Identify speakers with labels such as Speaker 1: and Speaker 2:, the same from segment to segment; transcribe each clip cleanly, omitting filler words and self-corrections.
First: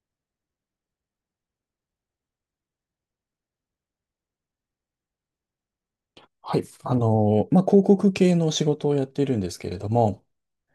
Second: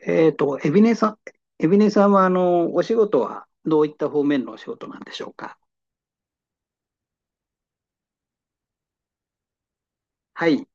Speaker 1: エビネさん、エビネさんは、お仕事はどういった方面のお仕事なんでしょうか。
Speaker 2: はい。広告系の仕事をやっているんですけれども、
Speaker 1: はい。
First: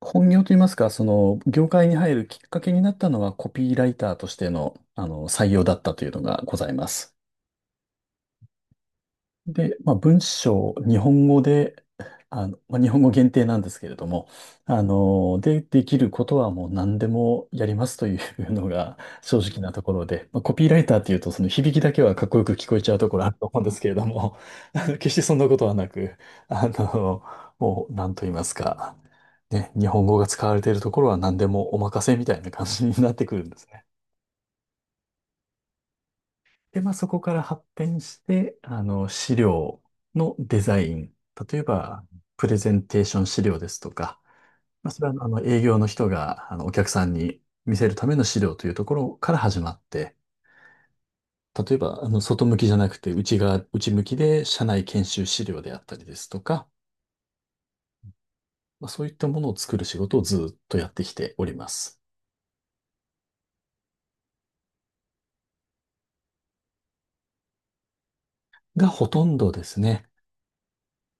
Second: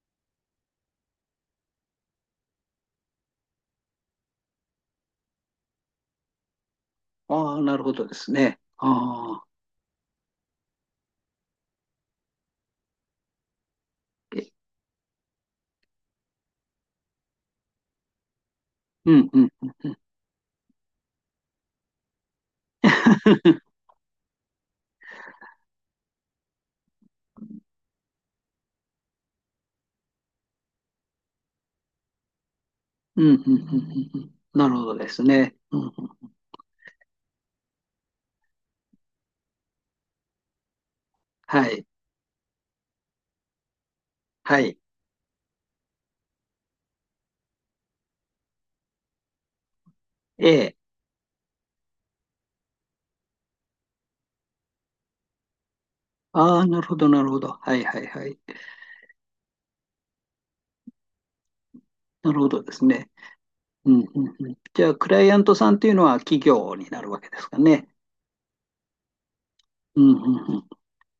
Speaker 2: 本業といいますか、業界に入るきっかけになったのは、コピーライターとしての、採用だったというのがございます。
Speaker 1: ああ、なるほどですね。ああ、
Speaker 2: で、まあ、文章、日本語で、日本語限定なんですけれども、
Speaker 1: え
Speaker 2: で、できることはもう何でもやりますというのが
Speaker 1: う ん、
Speaker 2: 正
Speaker 1: うん、
Speaker 2: 直
Speaker 1: う
Speaker 2: な
Speaker 1: ん、
Speaker 2: と
Speaker 1: う
Speaker 2: こ
Speaker 1: ん。
Speaker 2: ろで、まあ、コピーライターっていうとその響きだけはかっこよく聞こえちゃうところあると思 うんですけれども、決してそんなことはなく、あの、もう何と言いますか、ね、日本語が使われているところは何でもお任せみたいな感じになっ
Speaker 1: う
Speaker 2: て
Speaker 1: ん、
Speaker 2: く
Speaker 1: うん、
Speaker 2: るん
Speaker 1: う
Speaker 2: で
Speaker 1: ん、
Speaker 2: す
Speaker 1: う
Speaker 2: ね。
Speaker 1: んうんなるほどですね。うんうん
Speaker 2: で、まあ、そこから発展して、資料のデザイン。例え
Speaker 1: はい、
Speaker 2: ば、プレゼンテーション資料ですとか、
Speaker 1: はい。
Speaker 2: まあ、それは、営業の人が、お客さんに見せるための資料というところから始まって、
Speaker 1: ええ。
Speaker 2: 例えば、外向きじゃなくて、内側、内向きで、社内研修資料であったりですと
Speaker 1: ああ、
Speaker 2: か、
Speaker 1: なるほど、なるほど。はい、はい、はい。
Speaker 2: まあ、そういったものを作る仕事をずっとやってきております。
Speaker 1: なるほどですね。うん、うん、うん。じゃあ、クライアントさんというのは企業になるわけですかね。
Speaker 2: が、ほとんどです
Speaker 1: う
Speaker 2: ね。
Speaker 1: ん、うん、うん。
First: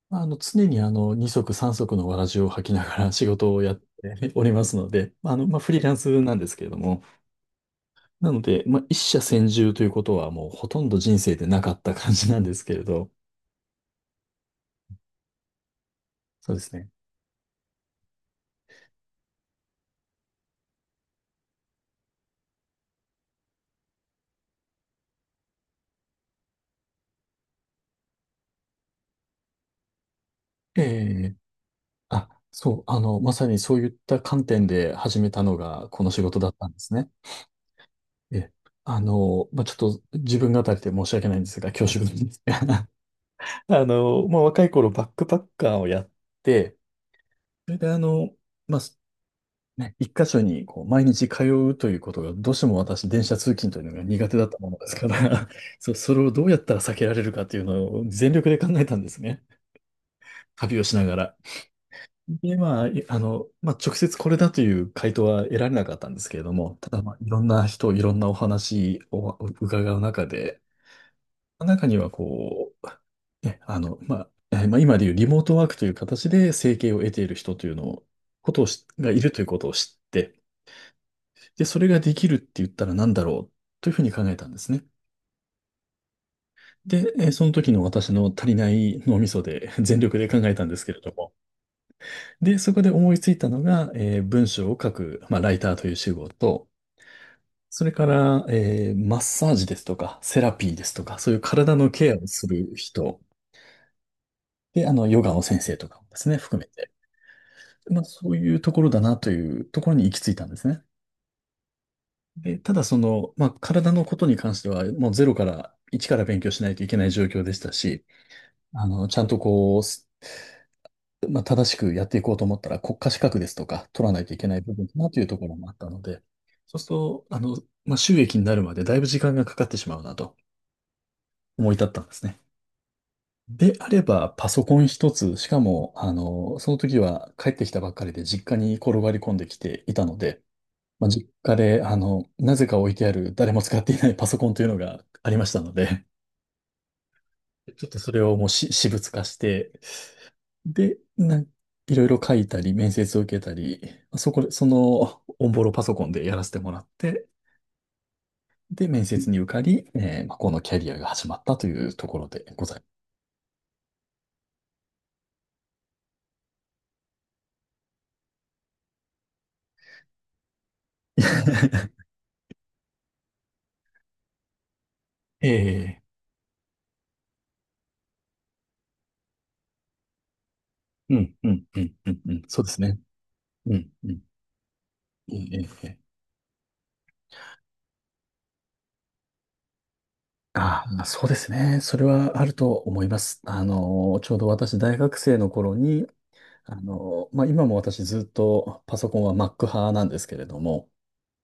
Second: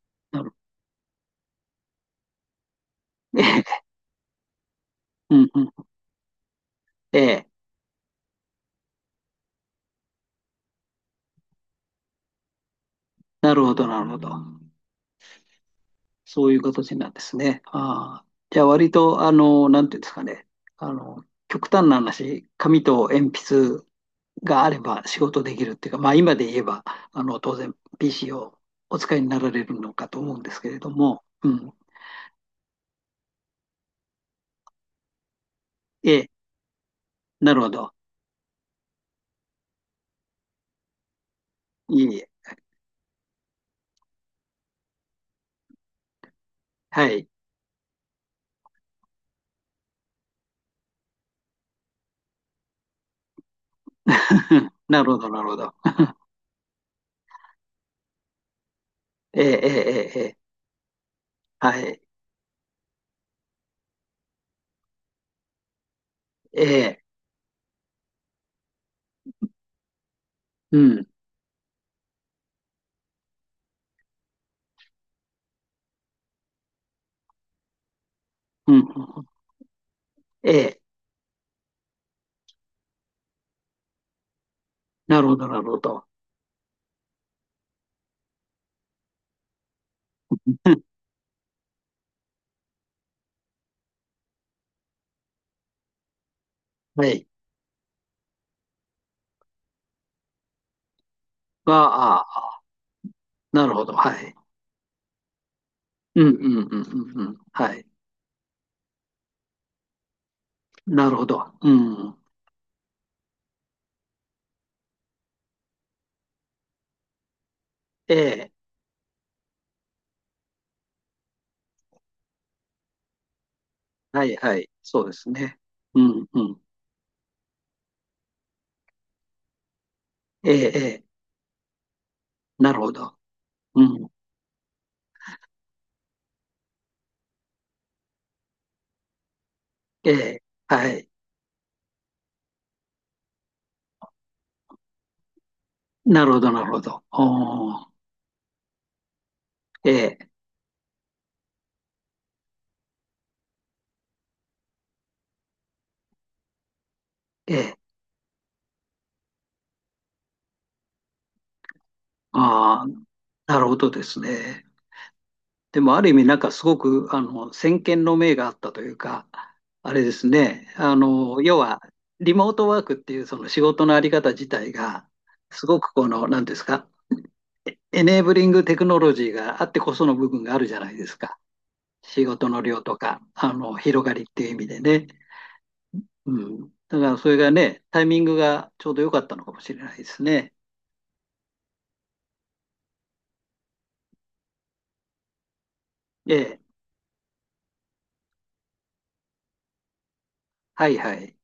Speaker 2: まあ、
Speaker 1: なる、
Speaker 2: 常に二足三足のわらじを履きながら仕
Speaker 1: え
Speaker 2: 事をやっ
Speaker 1: え、
Speaker 2: ておりますので、
Speaker 1: うん、
Speaker 2: ま
Speaker 1: う
Speaker 2: あ、フリー
Speaker 1: ん。
Speaker 2: ランスなんですけれども、
Speaker 1: ええ。
Speaker 2: なので、まあ、一社専住ということはもうほとんど人生でなかった感じなんですけれど、
Speaker 1: なるほど、なるほど。そう
Speaker 2: そ
Speaker 1: い
Speaker 2: うで
Speaker 1: う
Speaker 2: すね。
Speaker 1: 形なんですね。ああ。じゃあ割と、なんていうんですかね。極端な話、紙と鉛筆があれば仕事できるっていうか、まあ今で言えば、当然 PC をお使いになられるのかと思うんですけれ
Speaker 2: え
Speaker 1: ども、
Speaker 2: え、
Speaker 1: うん。
Speaker 2: あ、そう、まさにそういった観点で始めたのがこの
Speaker 1: え
Speaker 2: 仕
Speaker 1: え、
Speaker 2: 事だったんですね。
Speaker 1: なるほど。
Speaker 2: ええ、まあ、ちょっと自分語りで申し訳ないんですが、恐
Speaker 1: いえ
Speaker 2: 縮な
Speaker 1: い
Speaker 2: ん
Speaker 1: え。
Speaker 2: ですが、まあ、若い頃バックパッカーをやって、
Speaker 1: はい。
Speaker 2: それでまあ、ね、一箇所にこう毎日通うということが、どうしても私、電車通勤というのが苦手だったも のです
Speaker 1: な
Speaker 2: か
Speaker 1: るほど、なる
Speaker 2: ら、
Speaker 1: ほど。
Speaker 2: そう、それをどうやったら避けられるかというのを全力で考えたんです
Speaker 1: え
Speaker 2: ね。
Speaker 1: え、ええ、ええ、ええ
Speaker 2: 旅をしながら。
Speaker 1: はい。
Speaker 2: で、まあ、いあの、まあ、直接これだという回答は得られなかったんですけれど
Speaker 1: え
Speaker 2: も、ただ、
Speaker 1: え、
Speaker 2: まあ、いろんな人、いろんなお話を伺う中で、
Speaker 1: うん、
Speaker 2: 中にはこう、ね、今でいうリモートワークという形で生計を得ている人というのを、ことを
Speaker 1: うん、うん
Speaker 2: しが
Speaker 1: う
Speaker 2: い
Speaker 1: ん
Speaker 2: るということを知って、
Speaker 1: ええ、
Speaker 2: で、それができるって言ったら何だろうというふうに考えたんですね。
Speaker 1: なるほど、なるほど。
Speaker 2: で、その時の私の足りない脳みそで 全力で考えたんですけ れども。で、そこで思いついたのが、文章を書く、まあ、ライターという仕事、
Speaker 1: はい。
Speaker 2: それから、マッサージですとか、セラピーですとか、そういう
Speaker 1: が、
Speaker 2: 体のケア
Speaker 1: あ
Speaker 2: をす
Speaker 1: あ、
Speaker 2: る人、
Speaker 1: なるほど、はい。
Speaker 2: で、ヨガの先生とかもで
Speaker 1: うん
Speaker 2: すね、
Speaker 1: うん
Speaker 2: 含め
Speaker 1: うん
Speaker 2: て、
Speaker 1: うんうん。はい。
Speaker 2: まあ、そういうところだなというところに行き着いたんですね。
Speaker 1: なるほど。うん。
Speaker 2: で、ただその、まあ、体のことに関しては、もうゼロから、一から勉強しないといけない状況でしたし、
Speaker 1: ええ。
Speaker 2: ちゃんとこう、まあ、正しくやっていこうと思ったら、国家資格ですとか、取らな
Speaker 1: は
Speaker 2: いと
Speaker 1: い
Speaker 2: いけ
Speaker 1: は
Speaker 2: ない
Speaker 1: い。
Speaker 2: 部分か
Speaker 1: そう
Speaker 2: な
Speaker 1: で
Speaker 2: という
Speaker 1: す
Speaker 2: ところ
Speaker 1: ね。
Speaker 2: もあった
Speaker 1: う
Speaker 2: ので、
Speaker 1: んうん。
Speaker 2: そうすると、まあ、収益になるまでだいぶ時間がかかってしまうなと
Speaker 1: ええ、ええ。
Speaker 2: 思い立ったんですね。
Speaker 1: なるほど。
Speaker 2: で
Speaker 1: う
Speaker 2: あれ
Speaker 1: ん。
Speaker 2: ば、パソコン一つ、しかも、その時は帰ってきたばっかりで実家に転がり込んできていた
Speaker 1: え
Speaker 2: の
Speaker 1: え。
Speaker 2: で、
Speaker 1: はい。
Speaker 2: まあ、実家で、なぜか置いてある誰も使っていないパソコンというのがありましたので、
Speaker 1: なるほど、なるほど。お
Speaker 2: ち
Speaker 1: ー。
Speaker 2: ょっとそれをもう私物化して、
Speaker 1: ええ、
Speaker 2: で、いろいろ書いたり、面接を受けたり、そこで、その、オンボロパソコンでやらせてもらって、
Speaker 1: ええ。
Speaker 2: で、面接に受かり、まあ、このキャリアが始まったというところでござ
Speaker 1: あ
Speaker 2: い
Speaker 1: あ、なるほどですね。でも、ある意味、なんかすごく、先見の明があったというか、あれですね。
Speaker 2: ま
Speaker 1: 要は、
Speaker 2: す。
Speaker 1: リモートワークっていうその仕事のあり方自体が、すごく
Speaker 2: ええ、
Speaker 1: この、なんですか、エネーブリングテクノロジーがあってこその部分があるじゃないで
Speaker 2: う
Speaker 1: す
Speaker 2: ん、
Speaker 1: か。
Speaker 2: うん、うん、うん、
Speaker 1: 仕
Speaker 2: うん、
Speaker 1: 事の
Speaker 2: そうです
Speaker 1: 量と
Speaker 2: ね。
Speaker 1: か、
Speaker 2: うん、
Speaker 1: 広
Speaker 2: う
Speaker 1: が
Speaker 2: ん、
Speaker 1: りっていう意味でね。
Speaker 2: ええええ、
Speaker 1: うん。だからそれがね、タイミングがちょうど良かったのかもしれないですね。
Speaker 2: あ、まあ、そうですね。それはあると思います。ちょうど私、大学生の頃に、
Speaker 1: ええ。
Speaker 2: まあ、今も私ずっとパソコンは Mac 派なんですけれど
Speaker 1: は
Speaker 2: も、
Speaker 1: いはい。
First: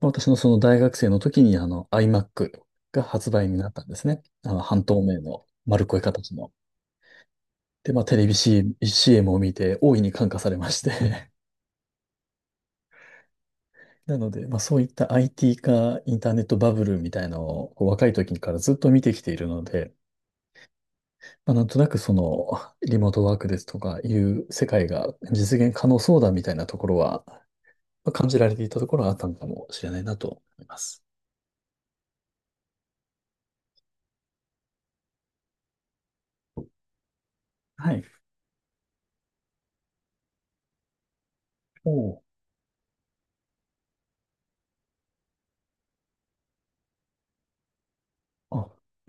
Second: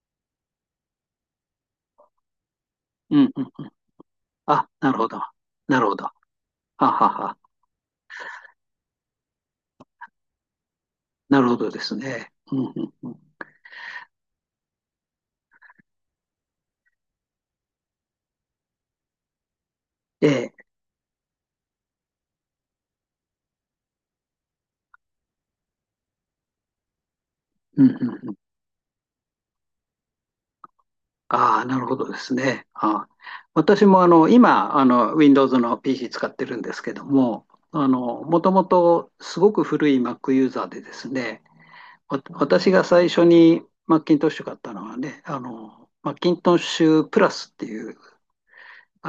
Speaker 2: 私のその大学生の時に、iMac が
Speaker 1: う
Speaker 2: 発
Speaker 1: んう
Speaker 2: 売
Speaker 1: ん。
Speaker 2: になったんですね。
Speaker 1: あ、
Speaker 2: 半
Speaker 1: な
Speaker 2: 透
Speaker 1: るほ
Speaker 2: 明
Speaker 1: ど。
Speaker 2: の
Speaker 1: な
Speaker 2: 丸っ
Speaker 1: るほ
Speaker 2: こい
Speaker 1: ど。は
Speaker 2: 形の。
Speaker 1: はは。
Speaker 2: で、まあ、テレビ CM を見て大いに感化されまして。
Speaker 1: なるほどですね。うんうんうん。
Speaker 2: なので、まあ、そういった IT 化、インターネットバブルみたいのをこう若い時からずっと見てきているので、
Speaker 1: ええ。
Speaker 2: まあ、なんとなくその、リモートワークですとかいう世界が実現可能そうだみたいなところは、ま
Speaker 1: うんうん
Speaker 2: あ感
Speaker 1: うん。
Speaker 2: じられていたところはあったのかもしれないなと思います。
Speaker 1: ああ、なるほどですね。ああ私も今Windows の pc 使ってるんですけども、あ
Speaker 2: はい。
Speaker 1: のもともとすごく古い Mac ユーザーでですね、
Speaker 2: おー、
Speaker 1: 私が最初に Macintosh 買ったのはね、あの Macintosh プラスっていう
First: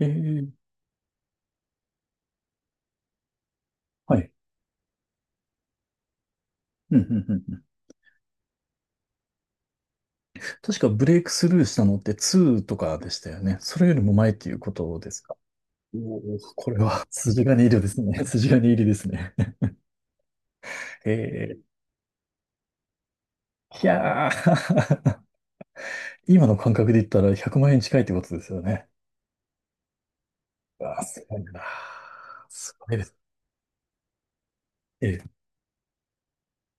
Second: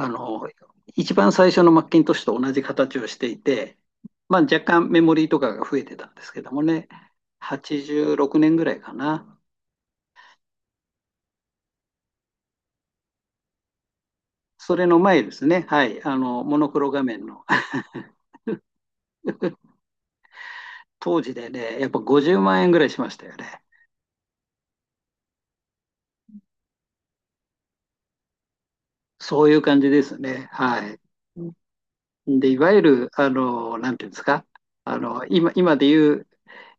Speaker 2: あ、え
Speaker 1: の、
Speaker 2: え、
Speaker 1: 一番最初の Macintosh と同じ形をしていて、
Speaker 2: はい。
Speaker 1: まあ、若干メモリーとかが増えてたんですけどもね、
Speaker 2: うん、うん、うん、うん。
Speaker 1: 86年ぐらいかな。
Speaker 2: 確かブレイクスルーしたのって2とかでしたよね。それよりも前っていうこ
Speaker 1: それの
Speaker 2: とです
Speaker 1: 前で
Speaker 2: か。
Speaker 1: すね、は
Speaker 2: お
Speaker 1: い、あ
Speaker 2: お、
Speaker 1: のモノ
Speaker 2: こ
Speaker 1: ク
Speaker 2: れ
Speaker 1: ロ画
Speaker 2: は
Speaker 1: 面の
Speaker 2: 筋金入りですね。筋金入りですね。え
Speaker 1: 当時で
Speaker 2: ー、
Speaker 1: ね、やっぱ50万円ぐらいしましたよね。
Speaker 2: いやー 今の感覚で言ったら100万円近いってことですよね。
Speaker 1: そういう感じですね。は
Speaker 2: う
Speaker 1: い。
Speaker 2: わ、すごいな。
Speaker 1: で、いわ
Speaker 2: す
Speaker 1: ゆ
Speaker 2: ごいで
Speaker 1: る、
Speaker 2: すね。
Speaker 1: なんていうんですか、
Speaker 2: ええ、
Speaker 1: 今、今でいう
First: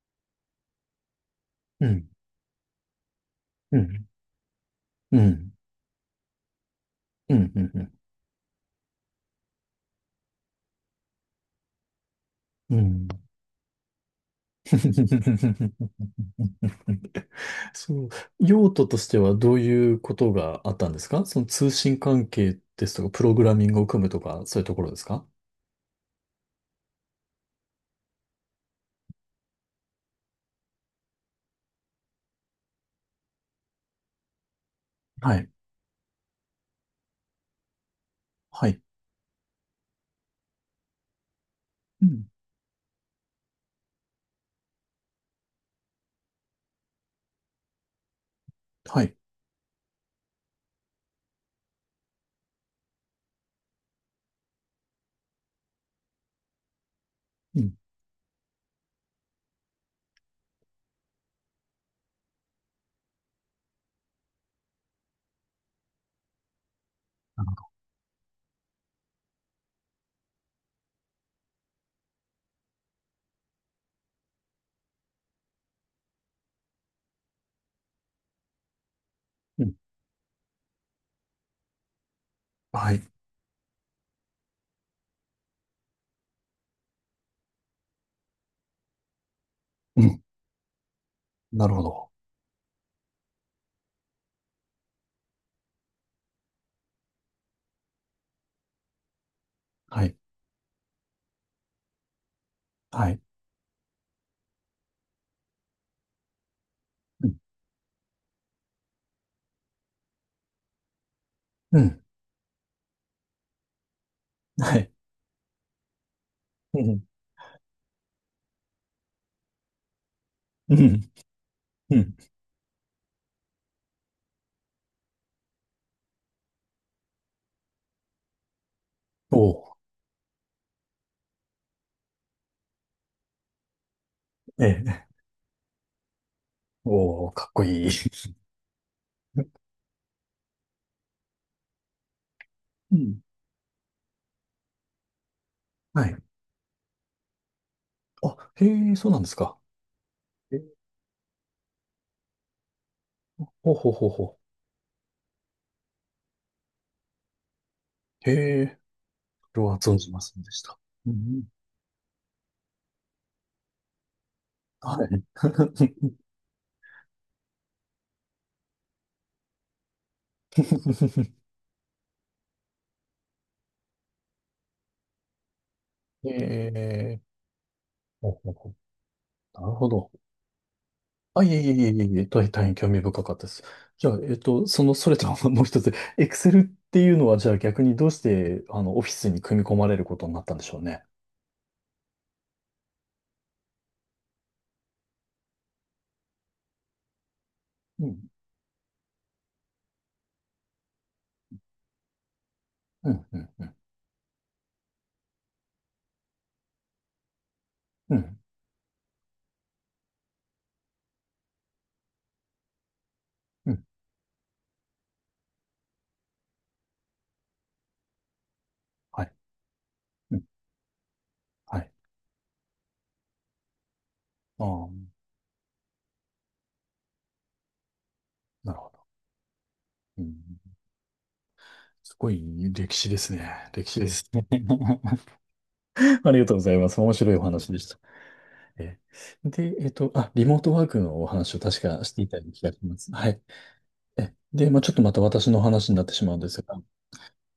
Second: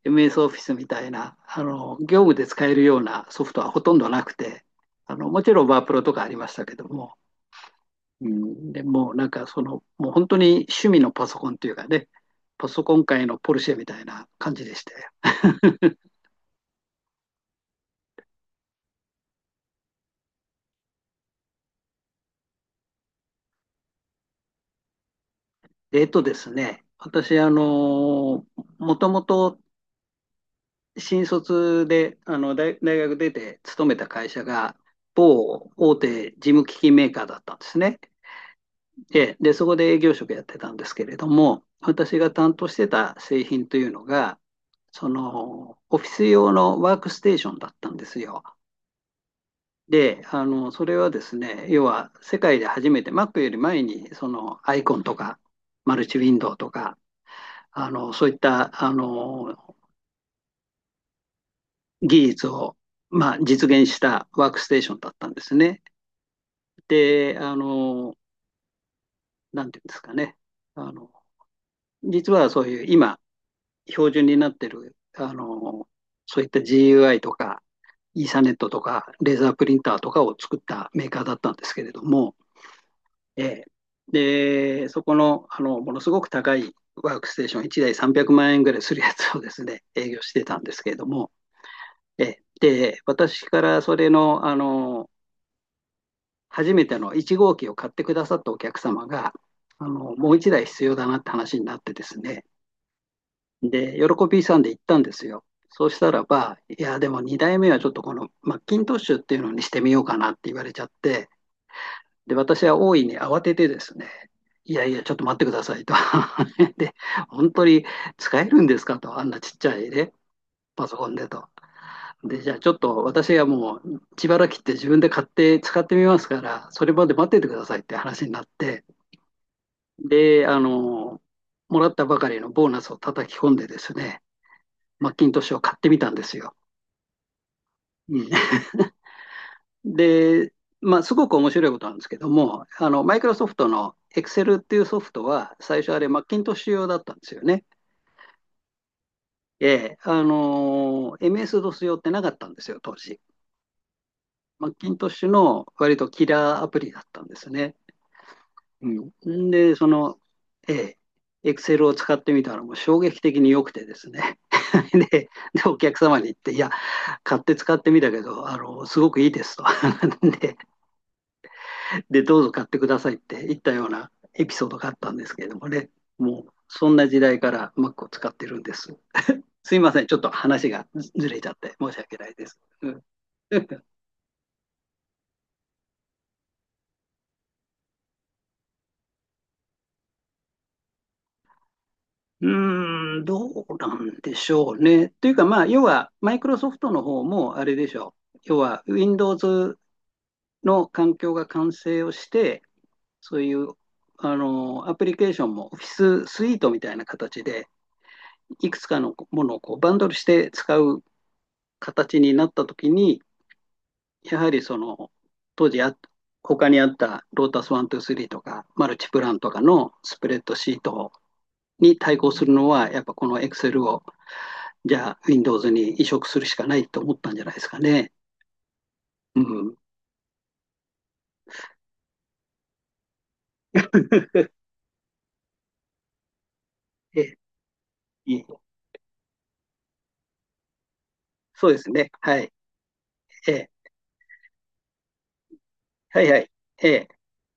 Speaker 1: MS オフィスみたいな、
Speaker 2: うん、
Speaker 1: 業務で使えるようなソフトは
Speaker 2: う
Speaker 1: ほとん
Speaker 2: ん、
Speaker 1: どなくて、
Speaker 2: う
Speaker 1: もち
Speaker 2: ん、
Speaker 1: ろんワープロとかありましたけども、
Speaker 2: うん、うん、
Speaker 1: うん、でもうなんかその、もう本当に趣味のパソコンというかね、パ
Speaker 2: う
Speaker 1: ソコン
Speaker 2: ん。
Speaker 1: 界のポルシェみたいな感じでして。
Speaker 2: そう、用途としてはどういうことがあったんですか、その通信関係ですとか、プログラミングを組むとか、そういうところですか。
Speaker 1: えっとですね、私、もともと新卒で、大学出て勤めた会社が、
Speaker 2: はい、
Speaker 1: 某大手事務機器メーカーだったんですね。
Speaker 2: はい、
Speaker 1: で、そこで営業職やってたんですけれども、
Speaker 2: う
Speaker 1: 私
Speaker 2: ん、
Speaker 1: が担当してた製品というのが、その、オフィス用のワークステーションだったんですよ。
Speaker 2: はい、
Speaker 1: で、それはですね、要は世界で初めて Mac より前に、その、アイコンとか、マルチウィンドウとか、
Speaker 2: うん、
Speaker 1: あの、そういった、あの、技術を、まあ、実現したワークステーションだったんですね。で、なんていうんですかね。あの、実はそういう今、標準になってる、そういった GUI とか、イーサネットとか、レーザー
Speaker 2: う
Speaker 1: プ
Speaker 2: ん、
Speaker 1: リンターとかを作ったメーカーだったんですけれども、
Speaker 2: はい、
Speaker 1: えーで、そこの、ものすごく高いワークステーション、1台300万円ぐらいするやつをですね、
Speaker 2: う
Speaker 1: 営業
Speaker 2: ん、
Speaker 1: してたんですけれども、
Speaker 2: なるほど。
Speaker 1: えーで、私からそれの、初めての1号機を買ってくださったお客様が、あ
Speaker 2: は
Speaker 1: の
Speaker 2: い、
Speaker 1: もう1台必要だなって話になってですね、
Speaker 2: はい、
Speaker 1: で、喜びさんで行ったんですよ。そうしたらば、いや、でも
Speaker 2: うん、
Speaker 1: 2代目はちょっとこのマッキントッシュっていうのにしてみようかなって言われちゃって、
Speaker 2: うん、
Speaker 1: で、私は大いに慌ててですね、い
Speaker 2: は
Speaker 1: や
Speaker 2: い、
Speaker 1: いや、ちょっと待ってくださいと
Speaker 2: う
Speaker 1: で、
Speaker 2: ん、
Speaker 1: 本当に使えるんですかと、あんなちっちゃいね、
Speaker 2: う
Speaker 1: パソコ
Speaker 2: ん、
Speaker 1: ンでと。
Speaker 2: うん、
Speaker 1: で、じゃあちょっと私がもう自腹切って自分で買って使ってみますから、それまで待っててくださいって話になって、
Speaker 2: おー、
Speaker 1: で、もらったばかりのボーナスを叩き込んでですね、
Speaker 2: ええ、
Speaker 1: マッキントッシュを買ってみたんですよ。
Speaker 2: おー、かっこいい。
Speaker 1: うん で、まあ、すごく面白いことなんですけども、
Speaker 2: う
Speaker 1: マ
Speaker 2: ん、
Speaker 1: イクロソフトの Excel っていうソフトは、最初あれ、
Speaker 2: は
Speaker 1: マ
Speaker 2: い。
Speaker 1: ッキントッシュ用だったんですよね。
Speaker 2: あ、へえ、そうなんですか。
Speaker 1: ええ、
Speaker 2: え、
Speaker 1: MS-DOS 用ってなかったんですよ、当時。
Speaker 2: ほうほうほうほう。
Speaker 1: マッキントッシュの割とキラーアプリだったんですね。
Speaker 2: へえ、
Speaker 1: うん、
Speaker 2: これ
Speaker 1: で、
Speaker 2: は
Speaker 1: そ
Speaker 2: 存じ
Speaker 1: の、
Speaker 2: ませんでし
Speaker 1: え
Speaker 2: た。うん、
Speaker 1: え、Excel を使ってみたらもう衝撃的に良くてですね。
Speaker 2: は
Speaker 1: で、
Speaker 2: い。
Speaker 1: お客様 に言って、いや、買って使ってみたけど、すごくいいですと で、どうぞ買ってくださいって言ったようなエピソードがあったんですけれどもね、
Speaker 2: え
Speaker 1: もう、そんな時
Speaker 2: え、
Speaker 1: 代から Mac を使
Speaker 2: ほ
Speaker 1: っ
Speaker 2: う
Speaker 1: て
Speaker 2: ほう
Speaker 1: るん
Speaker 2: ほ
Speaker 1: です。
Speaker 2: う、なる
Speaker 1: すい
Speaker 2: ほ
Speaker 1: ません、
Speaker 2: ど。
Speaker 1: ちょっと話がずれ
Speaker 2: あ、
Speaker 1: ちゃ
Speaker 2: い
Speaker 1: っ
Speaker 2: えいえ
Speaker 1: て
Speaker 2: いえ
Speaker 1: 申し
Speaker 2: いえ
Speaker 1: 訳
Speaker 2: いえ、
Speaker 1: ないです。
Speaker 2: 大変興
Speaker 1: う
Speaker 2: 味
Speaker 1: ん
Speaker 2: 深かったです。じゃあ、それとはもう一つ、Excel っていうのは、じゃあ逆にどうして、オフィスに組み込まれることになったんでしょうね。
Speaker 1: うーん、どうなんでしょうね。というか、まあ、要は、マイクロソフトの方もあれでし
Speaker 2: う
Speaker 1: ょ
Speaker 2: ん、
Speaker 1: う。要は、Windows の環境が完成をして、
Speaker 2: うん、う
Speaker 1: そう
Speaker 2: ん、
Speaker 1: い
Speaker 2: う
Speaker 1: う
Speaker 2: ん、
Speaker 1: あのアプリケーションもオフィススイートみたいな形で、
Speaker 2: うん、
Speaker 1: いくつかのものをこうバンドルして使う形になったときに、
Speaker 2: うん、
Speaker 1: やはりその当時他にあったロータス123とかマルチプ
Speaker 2: は
Speaker 1: ラ
Speaker 2: い、
Speaker 1: ンとかのスプ
Speaker 2: う
Speaker 1: レッ
Speaker 2: ん、
Speaker 1: ドシート
Speaker 2: はい。
Speaker 1: に対抗するのは、やっぱこの Excel を
Speaker 2: ああ、
Speaker 1: じゃあ Windows に移植するしかないと思ったんじゃないですかね。
Speaker 2: なるほど。
Speaker 1: うん
Speaker 2: うん、すごい歴史ですね。歴史ですね。ありがとうございます。面白い
Speaker 1: え
Speaker 2: お話でした。
Speaker 1: え
Speaker 2: え、で、あ、リモートワークのお話を
Speaker 1: そうで
Speaker 2: 確
Speaker 1: す
Speaker 2: か
Speaker 1: ね。
Speaker 2: していた
Speaker 1: は
Speaker 2: よう
Speaker 1: い。
Speaker 2: な気がします。はい。
Speaker 1: ええ
Speaker 2: え、で、まあ、ちょっとまた私の話になって
Speaker 1: は
Speaker 2: し
Speaker 1: い
Speaker 2: ま
Speaker 1: は
Speaker 2: うんで
Speaker 1: い。
Speaker 2: すが、
Speaker 1: ええ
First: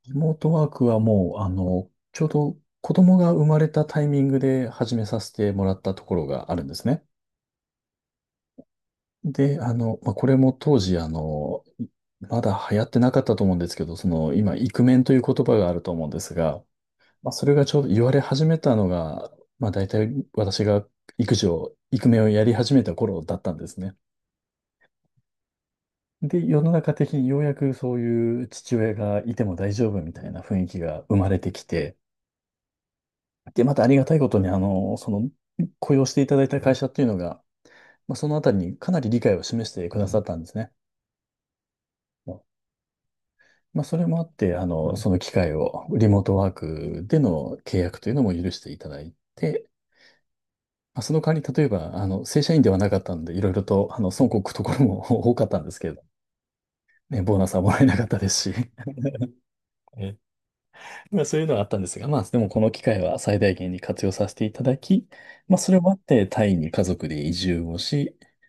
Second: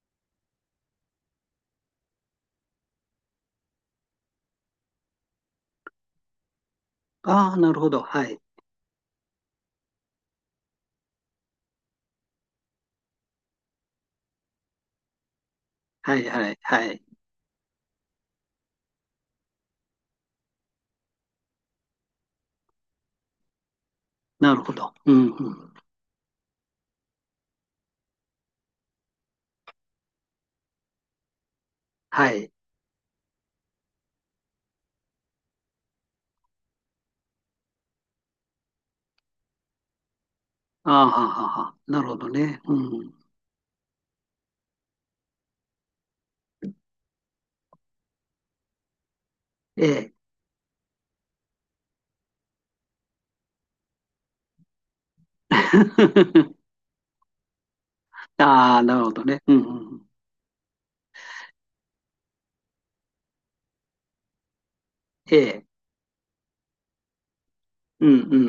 Speaker 2: リモートワークはもう、ちょうど子供が生まれたタイミングで始めさせてもらったところがあるんですね。
Speaker 1: ああ、なるほど。はい。
Speaker 2: で、まあ、これも当時、まだ流行ってなかったと思うんですけど、その、今、イクメンという言葉があると思うん
Speaker 1: は
Speaker 2: で
Speaker 1: い
Speaker 2: す
Speaker 1: はい
Speaker 2: が、
Speaker 1: はい。
Speaker 2: まあ、それがちょうど言われ始めたのが、まあ、大体私が育児を、イクメンをやり始めた頃だったんですね。
Speaker 1: なるほど。うんうん。
Speaker 2: で、世の中的にようやくそういう父親がいても大丈夫みたいな雰囲気が生まれてきて、
Speaker 1: はい。
Speaker 2: で、またありがたいことに、雇用していただいた会社っていうのが、まあ、そのあたりにかなり理解を示してくださったんですね。
Speaker 1: ああ、はあはあはあなるほどね。うん。
Speaker 2: まあ、それもあって、その機会を、リモートワークでの契約というのも許していただいて、
Speaker 1: ええ。
Speaker 2: まあ、その代わり、例えば、正社員ではなかったので、いろいろと、損こくところも 多かったんですけれど、ね、ボーナスはもらえなかったですし、
Speaker 1: ああ、なるほどね。うんう ん。
Speaker 2: えまあ、そういうのはあったんですが、まあ、でもこの機会は最大限に活用させていただき、
Speaker 1: え
Speaker 2: まあ、
Speaker 1: え。
Speaker 2: それもあってタイに家族で移住を
Speaker 1: う
Speaker 2: し、
Speaker 1: んうんうんう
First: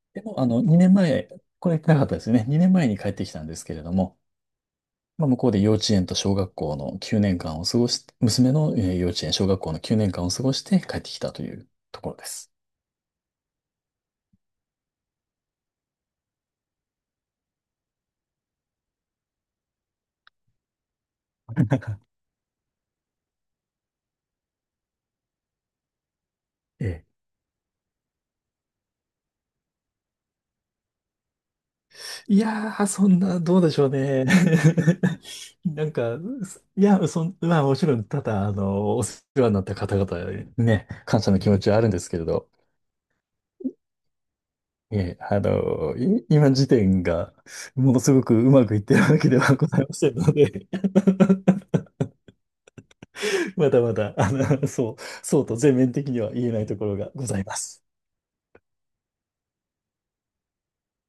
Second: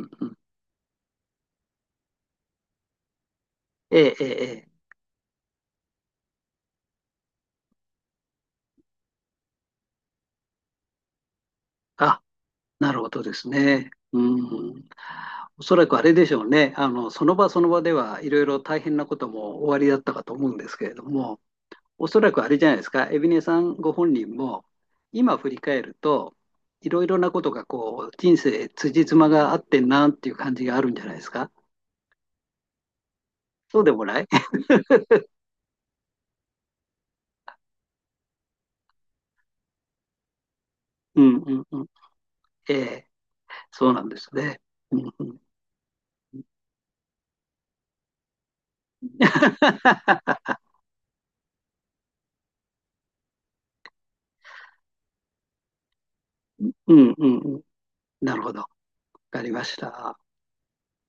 Speaker 1: ん
Speaker 2: で
Speaker 1: うん。
Speaker 2: も、2年前、これ言ってなかったですよね。2年前に帰ってきたんですけれど
Speaker 1: ええ、
Speaker 2: も、
Speaker 1: ええ、ええ。
Speaker 2: まあ、向こうで幼稚園と小学校の9年間を過ごし、娘の幼稚園、小学校の9年間を過ごして帰ってきたというところ
Speaker 1: あ、
Speaker 2: です。
Speaker 1: なるほどですね。うん。おそらくあれでしょうね。その場その場ではいろいろ大変なこともおありだったかと思うんですけれども、おそらくあれじゃないですか、海老根さんご本人も、今振り返ると、
Speaker 2: え
Speaker 1: いろ
Speaker 2: え。
Speaker 1: いろなことがこう人生辻褄が合ってんなっていう感じがあるんじゃないですか。
Speaker 2: いやー、そんな、どうでし
Speaker 1: そう
Speaker 2: ょう
Speaker 1: でもな
Speaker 2: ね。
Speaker 1: い
Speaker 2: なんか、すいや、そん、まあ、もちろん、ただ、お世話になった方々にね、
Speaker 1: う
Speaker 2: 感謝の
Speaker 1: ん
Speaker 2: 気
Speaker 1: う
Speaker 2: 持
Speaker 1: ん
Speaker 2: ちはあ
Speaker 1: うん。
Speaker 2: るんですけれど、
Speaker 1: ええそうなんですね。う
Speaker 2: え
Speaker 1: ん
Speaker 2: え、
Speaker 1: うん、
Speaker 2: 今時点が、ものすごくうまくいってるわけではございませんの で まだまだ、そうと全面的には言えないとこ
Speaker 1: う
Speaker 2: ろが
Speaker 1: ん
Speaker 2: ご
Speaker 1: うん
Speaker 2: ざい
Speaker 1: う
Speaker 2: ま
Speaker 1: ん。
Speaker 2: す。
Speaker 1: なるほど。わかりました。